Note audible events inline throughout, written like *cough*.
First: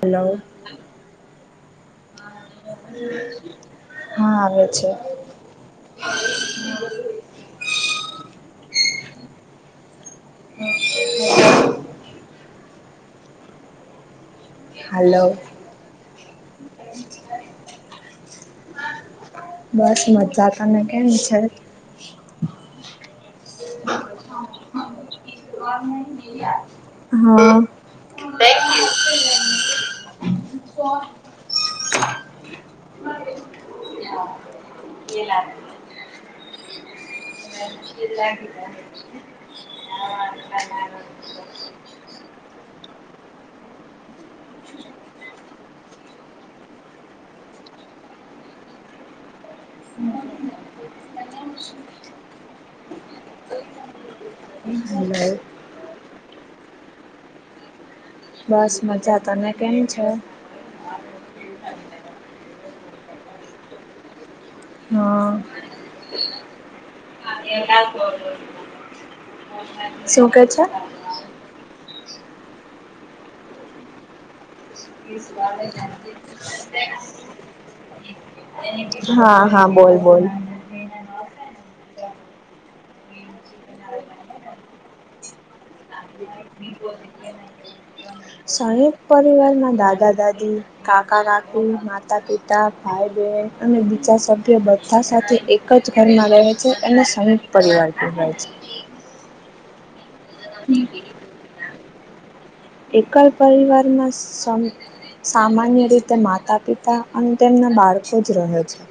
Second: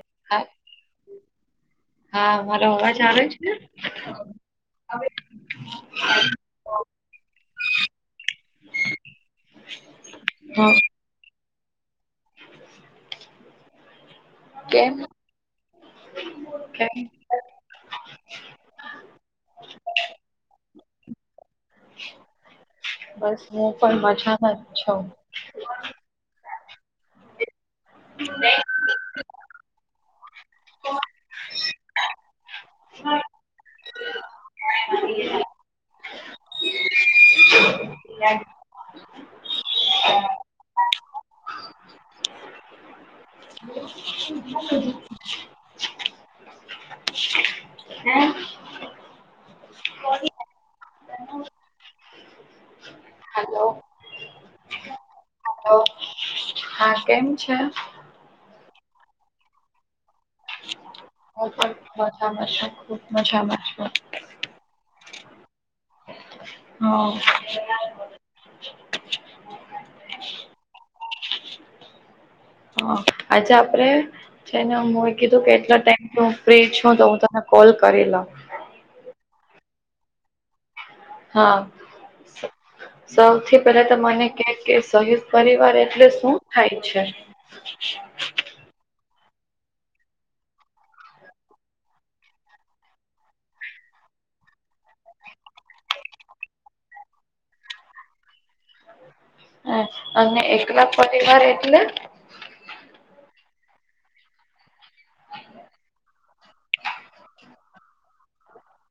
Hello. હા હા મારો અવાજ આવે છે? હા, આવે છે. હા. કેમ, હલો કેમ? બસ મજા તને કેમ છે? બસ હું પણ મજામાં જ છું. હા. *inaudible* *inaudible* એલા ની. *inaudible* *inaudible* *inaudible* Hello hello. હલો. હા, કેમ છે? બસ મજા, તને કેમ છે? હું પણ મજામાં છું, ખુબ મજામાં છું. હા. હા શું કે છે? હ, આજે આપડે છે ને હું એ કીધું કેટલા ટાઈમથી હું ફ્રી છું તો હું તને કોલ કરી લઉ. હા હા બોલ બોલ. હા. સૌથી પહેલા તો મને કે કે શહીદ પરિવાર એટલે શું થાય છે *unintelligible* શહેદ પરિવારમાં દાદા દાદી કાકા રાકુ માતા પિતા ભાઈ બહેન અને બીજા સભ્ય બધા સાથે ચ્છ ઘરમાં રહે છે અને સ પરિવાર પણ રહે છે હ અને એક લાખ પરિવાર એટલે એકલ પરિવારમાં સામાન્ય રીતે માતા પિતા અને તેમના બાળકો જ રહે છે ય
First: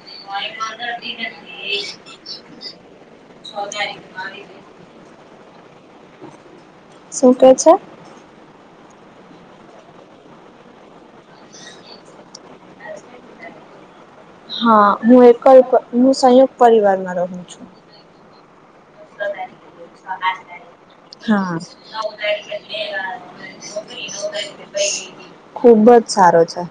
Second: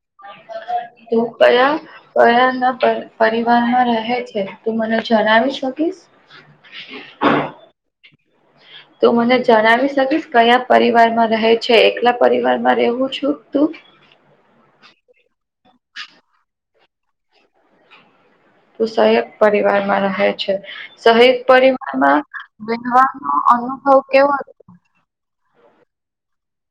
તું કયા કયાના પર પરિવારમાં રહે છે તું મને જણાવી શકીશ શું કે છે તું મને જણાવી શકીશ કયા પરિવારમાં રહે છે એકલા પરિવારમાં રહેવું છું તું હા હું એક હું સંયુક્ત પરિવારમાં રહું છું સહક પરિવારમાં રહે છે સહક હા પરિવારમાં વ અ હ કેવું ખુબ જ સારો છે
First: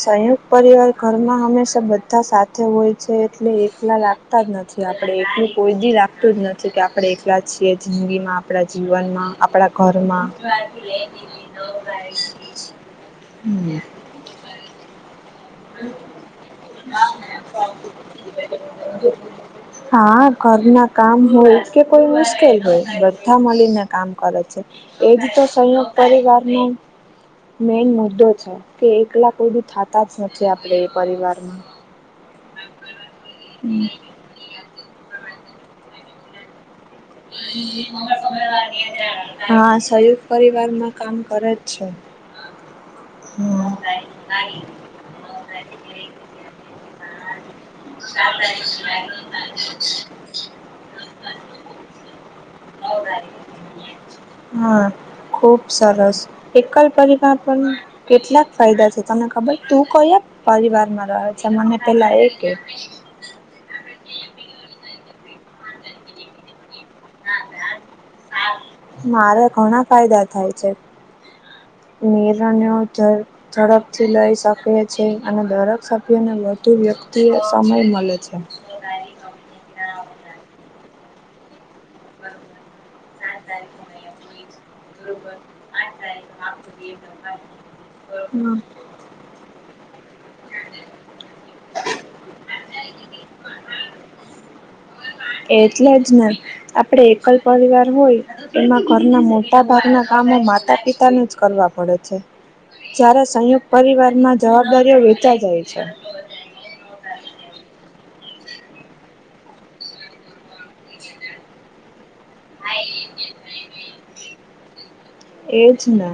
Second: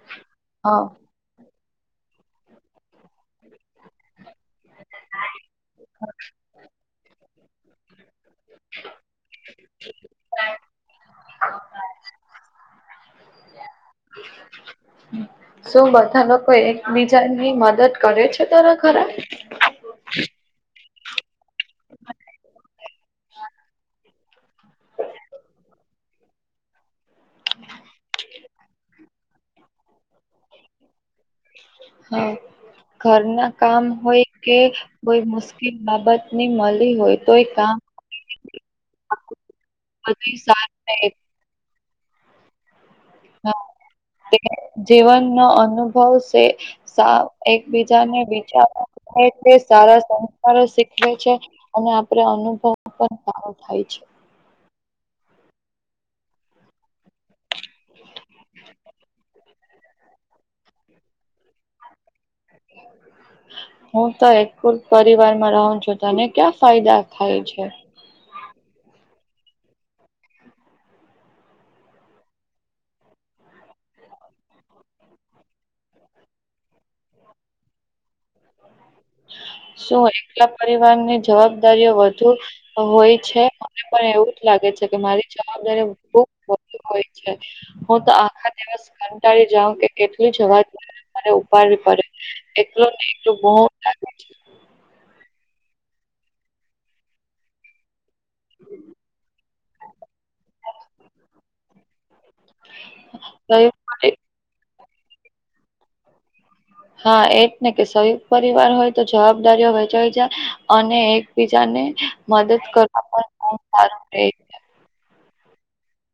સંયુક્ત હા પરિવાર ઘર માં હંમેશા બધા સાથે હોય છે એટલે એકલા લાગતા જ નથી આપડે એકલું કોઈ બી રાખતું જ નથી કે આપણે એલા છીએ જિંદગીમાં આપણા જીવન આપ ઘરમાં શું બધા લોકો એકબીજાની મદદ કરે છે તરા ઘરા હા ઘર ના કામ હોય કે કોઈ મુશ્કેલ હોય બધા મળીને કામ કરે છે એજ તો સંયુક્ત પરિવાર ન મેન મુદ્દો છે કે એકલા કોઈ બી થતા જ નથી આપણે એ પરિવારમાં હા ઘર ના કામ હમ. હોય કે કોઈ મુશ્કેલ બાબત ની મળી હોય તોય કામ હા સંયુક્ બધું સારું પરિવારમાં રહે કામ કરે જ છે હમ જીવન નો અનુભવશે સા એકબીજાને વિચાર એ સારા સંસ્કારો શીખવે છે અને આપડ અનુભવ પણ સારો થાય છે હા ખુબ સરસ એકલ પરી પણ કેટલાક ફાયદા છે તમને ખબર તું કયા પરિવાર માં રહે છે મને પેલા એ કે હું તો એકલ પરિવારમાં રહ છું તને ક્યાં ફાયદા થાય છે મારે ઘણા ફાયદા થાય છે અમરને ચાર ઝડપથી લઈ શકે છે અને દરેક સભ્યને વધુ વ્યક્તિ એ સમય મળે છે શું એકલા પરિવારની જવાબદારીઓ વધ હોય છે મને પણ એવું જ લાગે છે કે મારી જવાબદારી હોય છે હું તો આખા હમ દિવસ કર જાાવ કે કેટલી જવાતરે ઉપાડવી પડે એટલું ન એટલું બ એટલે જ ને આપડે એકલ પરિવાર હોય એમાં ઘરના મોટા ભાગના કામો માતા પિતાને જ કરવા પડે છે જ્યારે સંયુક્ત શરીર માટે પરિવાર માં જવાબદારીઓ વેચા જાય છે હા એ જ ને કે સયુક્ત પરિવાર હોય તો જવાબદારીઓ વહેચાઈ જાય અને એકબીજાને મદદ કરવા બહુ સારું હમ રહે છે. એજ ને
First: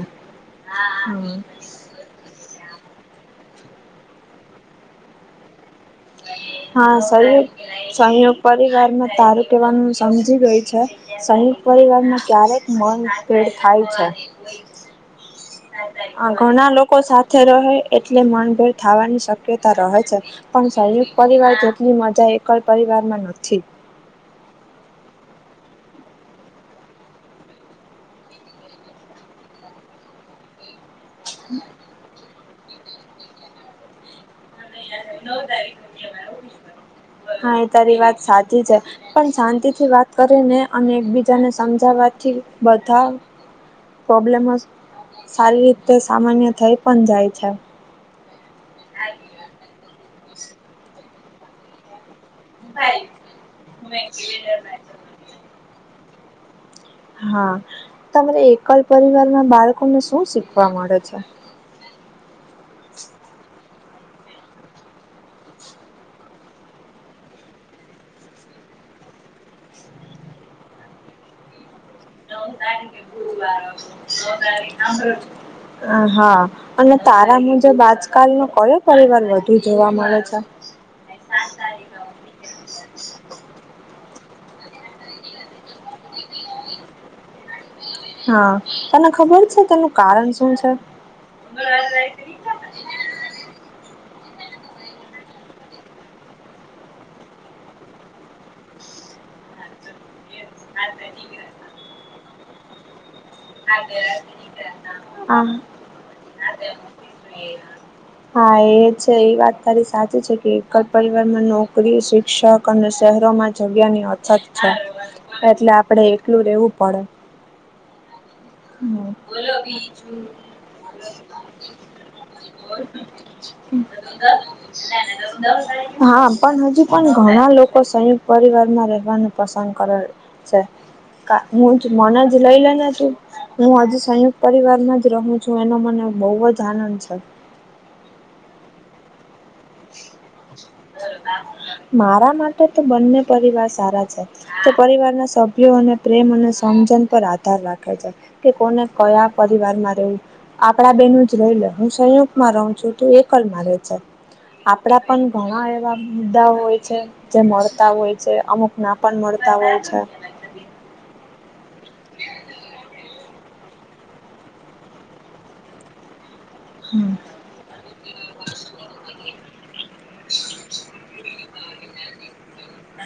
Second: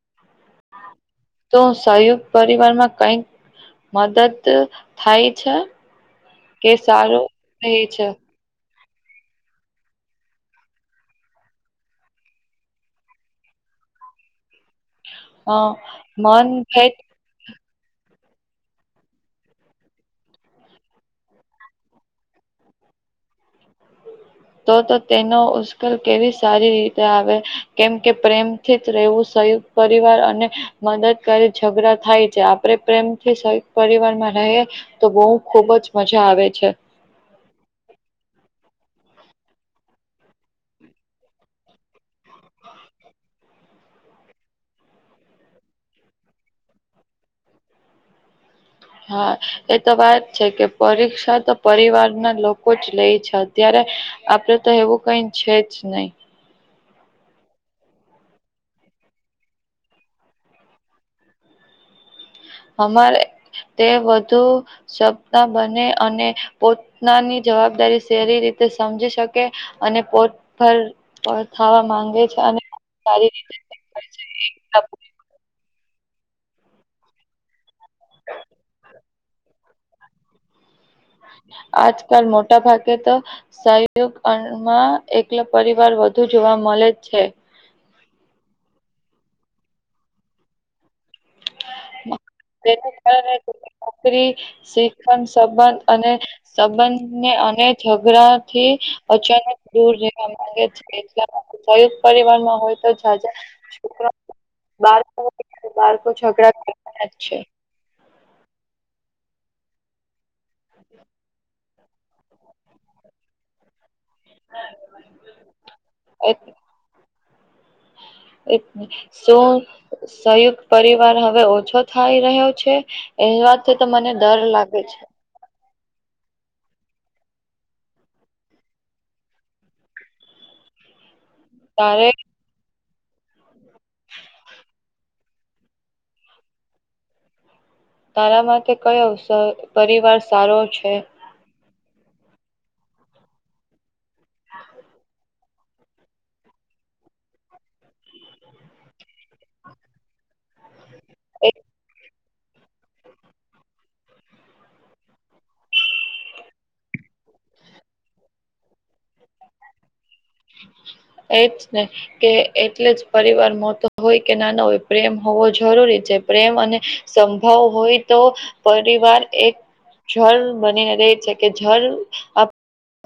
હમ તો સયુક્ પરિવાર માં કઈક મદદ થાય છે કે હા સારું સંગ રહે છે સંયોગ પરિવારમાં તારું કહેવાનું સમજી ગય છે સહિત પરિવારને ક્યારેક મ ભેડ થાય છે અ ઘણા મનભેદ લોકો સાથે રહે એટલે મનભેર થવાની શક્યતા રહે છે. પણ સંયુ પરિવાર જેટલી મજા એકલ પરિવારમાં છે. તો તો તેનો ઉશ્કેલ કેવી સારી રીતે આવે કેમ કે પ્રેમથી જ રહેવું સંયુક્ત. પરિવાર અને મદદ કરી ઝઘડા થાય છે આપે પ્રેમથી. પરિવાર માં રહે તો બહુ ખુબ જ મજા આવે છે. હા એ તારી વાત સાચી છે. પણ શાંતિથી વાત કરીને અને એકબીજાને સમજાવવાથી બધા. પ્રોબ્લેમસ સારી રીતે સામાન્ય થઈ પણ જાય છે. હા એ તો વાત છે કે પરીક્ષા તો પરિવારના લોકો. લોકો જ લઈ છે અત્યારે આપડે તો એવું કઈ છે જ નહી. હા તમારે એકલ પરિવાર ના બાળકોને શું શીખવા મળે છે. અમારે તે બધું. સપના બને અને પોતાની જવાબદારી સેરી રીતે સમજી શકે. અને પોટ પર ખાવા માંગે ન છે અને તારી કે સારી રીતે કરે ભૂવા છે. *unintelligible* હા અને તારા મુજબ આજકાલ નો કયો પરિવાર વધુ જોવા મળે છે. આજકાલ મોટા ભાગે તો. સહયોગમાં એકલો પરિવાર વધુ જોવા મળે છે. હા તને ખબર છે તેનું કારણ શું છે. તેના કારણે નોકરી શીખણ સંબંધ અને. સંબંધને અને ઝઘડા થી અચાનક દૂર રહેવા માંગે છે. એટલા જયુ પરિવાનમાં હોય તો જજ. શુક બાર હા, બાર હા એજ છે એ વાત તારી સાચી છે કે. પરરમાં નોકરી શિક્ષક અને શહેરો માં જગ્યાની. અચ્છા એટલે આપડે એકલું રેવું પડે. શું સંયુક્ત પરિવાર હવે ઓછો થાય રહ્યો છે. એની વાત થ તો મને ડર લાગે છે. હા પણ હજુ પણ ઘણા લોકો સંયુક્ત પરિવાર માં રહેવાનું પસંદ કરે. હું જ તારે મનજ લઈ લેના છું. હું હજુ સંયુક્ત પરિવાર જ રહું છું એનો મને બહુ જ આનંદ છે. તારામાં કે કઈ અવસર મારા માટે તો બંને પરિવાર સારા છે. તે પરિવારના સભ્યો અને પ્રેમ અને સમજણ પર આધાર રાખે છે. કે કોને કયા પરિવાર માં રહેવું. આપડા બેન જ એ રહી લે હું સંયુક્ગમાં રહું છું તું એકલ માં ર છે. આપડા પણ ઘણા એવા મુદ્દા હોય છે. જે મળતા હોય છે અમુક ના પણ મળતા હોય છે. એજ ને કે એટલે જ. પરિવાર મોટ હોય કે નાના હોય પ્રેમ હોવો જરૂરી છે પ્રેમ અને હમ ભાવ હોય તો પરિવાર એક જળ બની રેહ છે. કે જળ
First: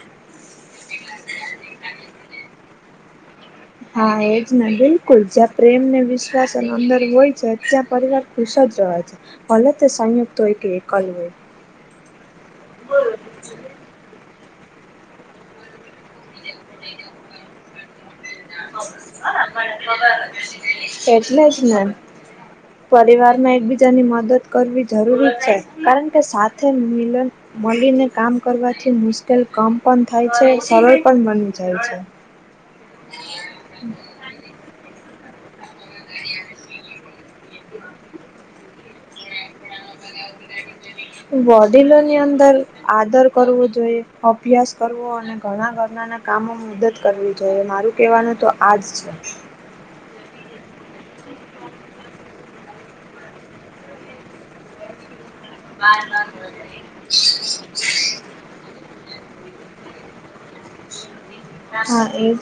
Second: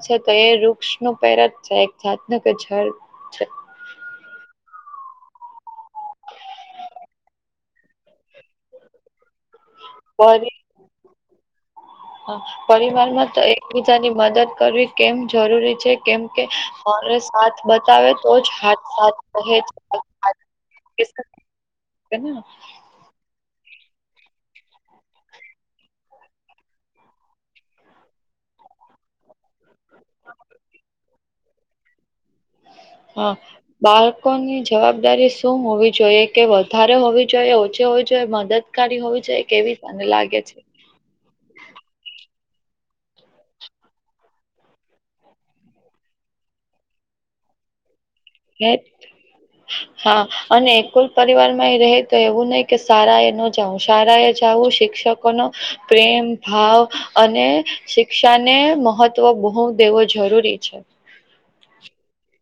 છે તો એ વૃક્ષ ન પેર જ છે. સાતના કે જળ છે. હા એજ ને બિલકુલ જ્યાં પ્રેમ ને વિશ્વાસ અંદર હોય છે ત્યાં પરિવાર્ત. ખુશદ રહ છે ભલતે સંયુક્ત એક એકલ હોય. હ પરિવાર માં તો એકબીજાની મદદ કરવી કેમ જરૂરી છે. કેમ કે સાથ બતાવે તો જ. હાથ સાથહેજ. પરિવાર માં એકબીજાની મદદ કરવી જરૂરી છે કારણ કે સાથે મિલન. મળીને કામ કરવાથી મુશ્કેલ કમ પણ થાય છે સરળ પણ બની જાય છે. હા બાળકોની જવાબદારી. શું હોવી જોઈએ કે વધારે હોવી જોઈએ ઓછી હોવી જોઈએ મદદકારી હોવી જોઈએ કેવી. અને લાગે છે. વડીલોની અંદર આદર કરવો જોઈએ અભ્યાસ કરવો. ઘણા ઘરના ના કામોમાં મદદ કરવી જોઈએ મારું કેહેવાનું તો હે, આજ છે. *inaudible* હા અને એકુલ પરિવાર માં રહે તો એવું નહી કે શાળા એ ન જાવું શાળા એ જાવું શિક્ષક. બનો પ્રેમ ભાવ અને શિક્ષા. ને મહત્વ બોહ દેવું જરૂરી છે. હા એજ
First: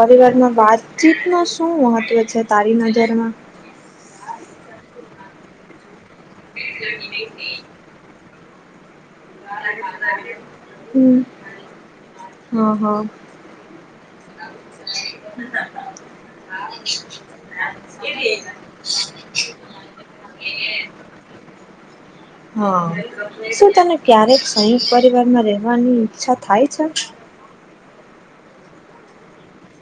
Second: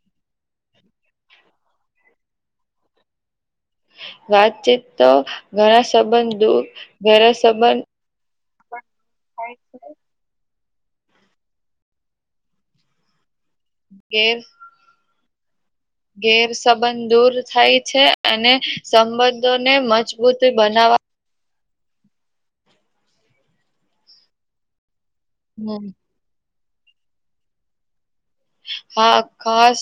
પરિવારમાં વાતચીત નું શું મહત્વ છે તારી નજરમાં. વાતચીત તો ઘણા સંબંધ દુઃખ ઘણા સંબંધ. હ. હમ હમ હ. કે. હ. ગેર સબંધ દૂર થાય છે અને સંબંધોને મજબૂત બનાવા હા શું તને ક્યારે. કઈ પરિવાર માં હમ રહેવાની ઈચ્છા થાય છે. હા ખાસ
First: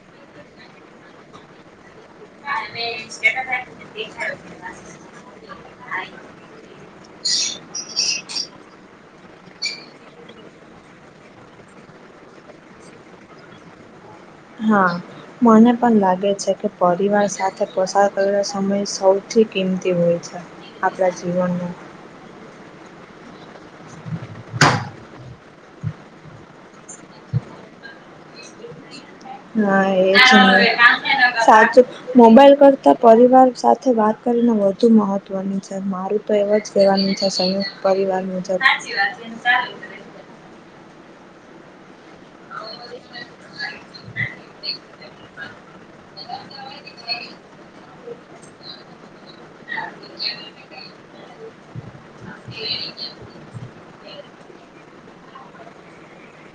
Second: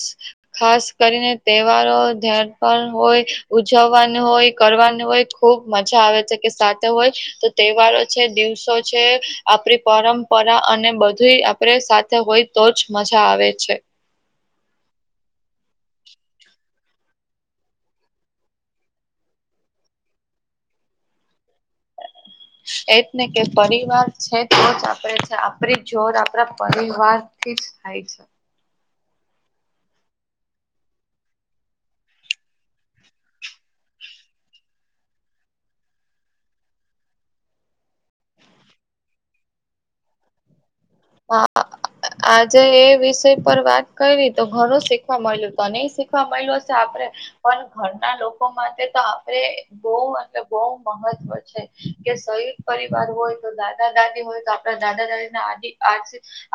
ખાસ કરીને તહેવારો. ધ્યાન પણ હોય ઉજવવાનું હોય કરવાનું હોય ખૂબ મજા આવે છે કે સાથે હોય. તો તહેવાર. છે દિવસો છે આપડી પરંપરા અને બધું આપડે સાથે હોય તોજ મજા આવે. છે. હા. મને પણ લાગે છે કે પરિવાર સાથે પસાર કરેલો સમય સૌથી કિંમતી હોય છે. આપણા જીવનમાં. એ જ ને કે પરિવાર છે તો જ આપણે આપણી જોર આપણા પરિવારથી. થઈ છે. હા એજ સાચુ મોબાઈલ કરતા પરિવાર સાથે વાત કરીને વધુ મહત્વની છે. મારું તો એવ જ કહેવાનું છે સંયુક્ત પરિવારનું. હા. આજે એ વિષય પર વાત કરી તો ઘણું શીખવા મળલ્યું તો નહી શીખવા મળ્યું હશે આપડે. પણ ઘરના લોકો માટે તો આપડે બોહ એ બોહ મહત્વ છે. કે સંયુક્ત પરિવાર હોય તો દાદા દાદી હોય તો આપડા દાદા દાદી ના આદ. આ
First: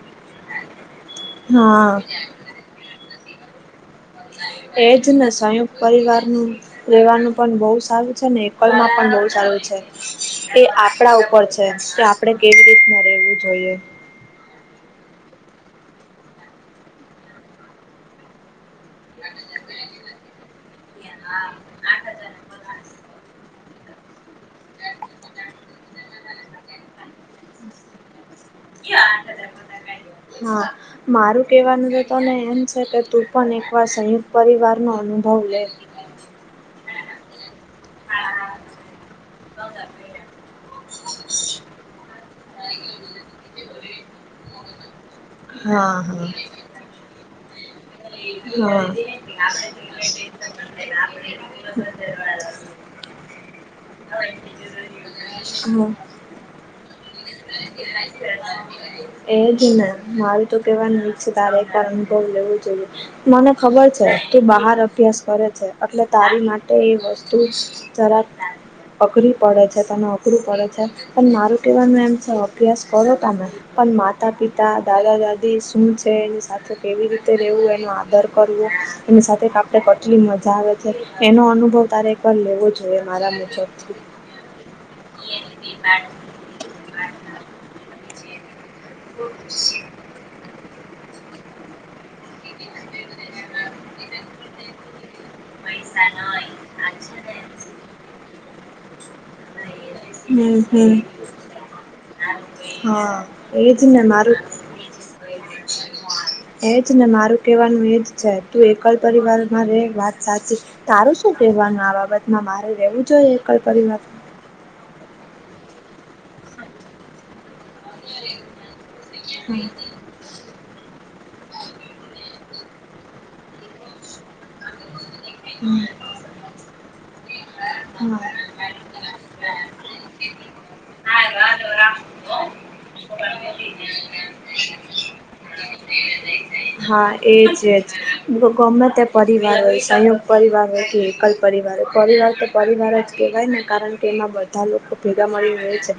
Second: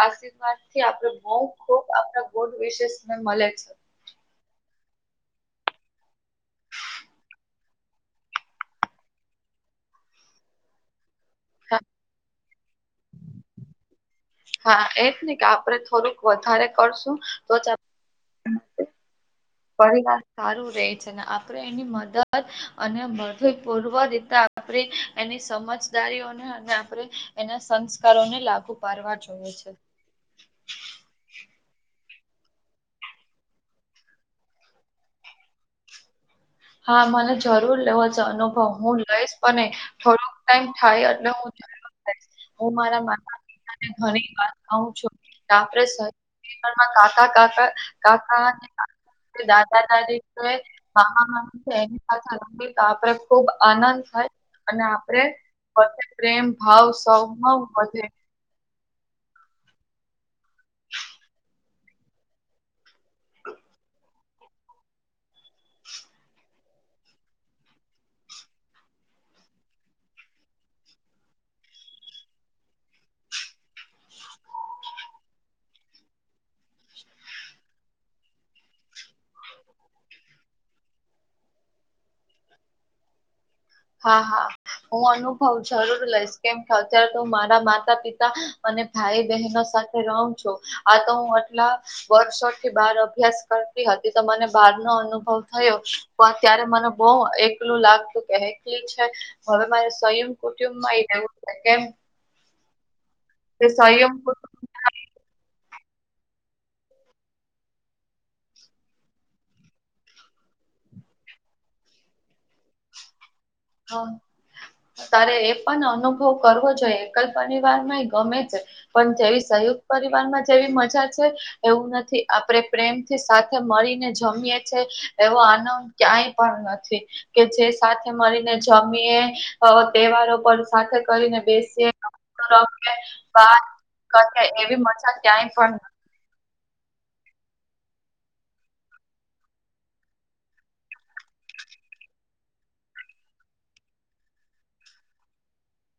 આશીર્વાદ થી આપડે. હા. બો વિશેષ મળે છે. એજ ને સંયુક્ત પરિવારનું. લેવાનું પણ બહુ સારું છે ને એકલમાં પણ બહુ સારું છે એ આપડા ઉપર છે. એજ કે આપડે કેવી રીતના રેવું જોઈએ. હા એજ નહી કે આપડે થોડુંક વધારે કરશું તો જ પરીવાર સારું રે છે ને આપડે એની મદદ અને. પૂર્વ રતા આપણી એની સમજદારીઓ. અને આપણે એના સંસ્કારોને લાગુ પાડવા જોઈએ છે. હા. મારું કેવાનું તોને એમ છે કે તું પણ એકવાર સંયુક્ત પરિવાર નો અનુભવ લે. હા મલે જ- જરૂર લેવો છે અનુભવ હું લઈશ અને થોડોક ટાઈમ થાય એટલે હું જ હું મારા માતા પિતાને ઘણી વાર કઉ છું. હા હા માં કાકા કાકા કાકા હા. અને દાદા દાદી તો મામા મમી એની સાથે તો આપડે ખુબ આનંદ થાય અને આપડે હા. વધ પ્રેમ ભાવ સૌ વધે. એ જ ને મારું તો કેવાનું છે તારે એક કારણ બહ લેવું જોઈએ. મને ખબર છે કે બહાર અભ્યાસ કરે છે એટલે તારી માટે તે એ વસ્તુ જરા અઘરી પડે છે તમે અઘરું પડે છે પણ મારું કહેવાનું એમ છે અભ્યાસ કરો તમે. પણ માતા પિતા દાદા દાદી શું છે એની સાથે કેવી રીતે રહેવું એનો આદર કરવો એની સાથે કાપ એ કેટલી મજા આવે છે એનો અનુભવ તારે એકવાર લેવો જોઈએ મારા મુજબ. હા હા હું અનુભવ જરૂર લઈશ કેમ કે અત્યારે તો મારા માતા પિતા અને ભાઈ બહેનો સાથે રહું છું આ તો હું આટલા વર્ષો થી બાર અભ્યાસ કરતી હતી તો મને બાર નો અનુભવ થયો તો અત્યારે મને બહ એકલું લાગતું કે એકલી છે. હવે મારે સ્વયં હમ કુટુંબ હમ માં એ રહેવું કેમ હા કે એજને સંયમ મારૂ કુટુંબ એજ ને મારું કહેવાનું એજ છે તું એકલ પરિવારમાં ર વાત સાચી તારું શું કહેવાનું આ બાબતમાં મારે રેવું જોઈએ એકલ પરિવારમાં હ તારે એ પણ અનુભવ કરવો જોઈએ સલ પરિવાર માં ગમે છે પણ જેવી હમ સયુક્ત પરિવાર માં જેવી મજા છે. એવું નથી આપડણે પ્રેમથી સાથે મળીને જમીએ છે. એવો આનંદ ક્યાંય પણ નથી કે જે સાથે મળીને જમીએ તહેવારો પર સાથે કરીને બેસીએ. વાત કરે એવી મજા ક્યાંય પણ હા એજજ ગમે તે પરિવાર હોય સંયોક્ત પરિવાર હોય કે પરિવારો પરિવાર તો પરિવાર જ કેહેવાય ને કારણ કે એમાં બધા લોકો ભેગા મળી રહે છે.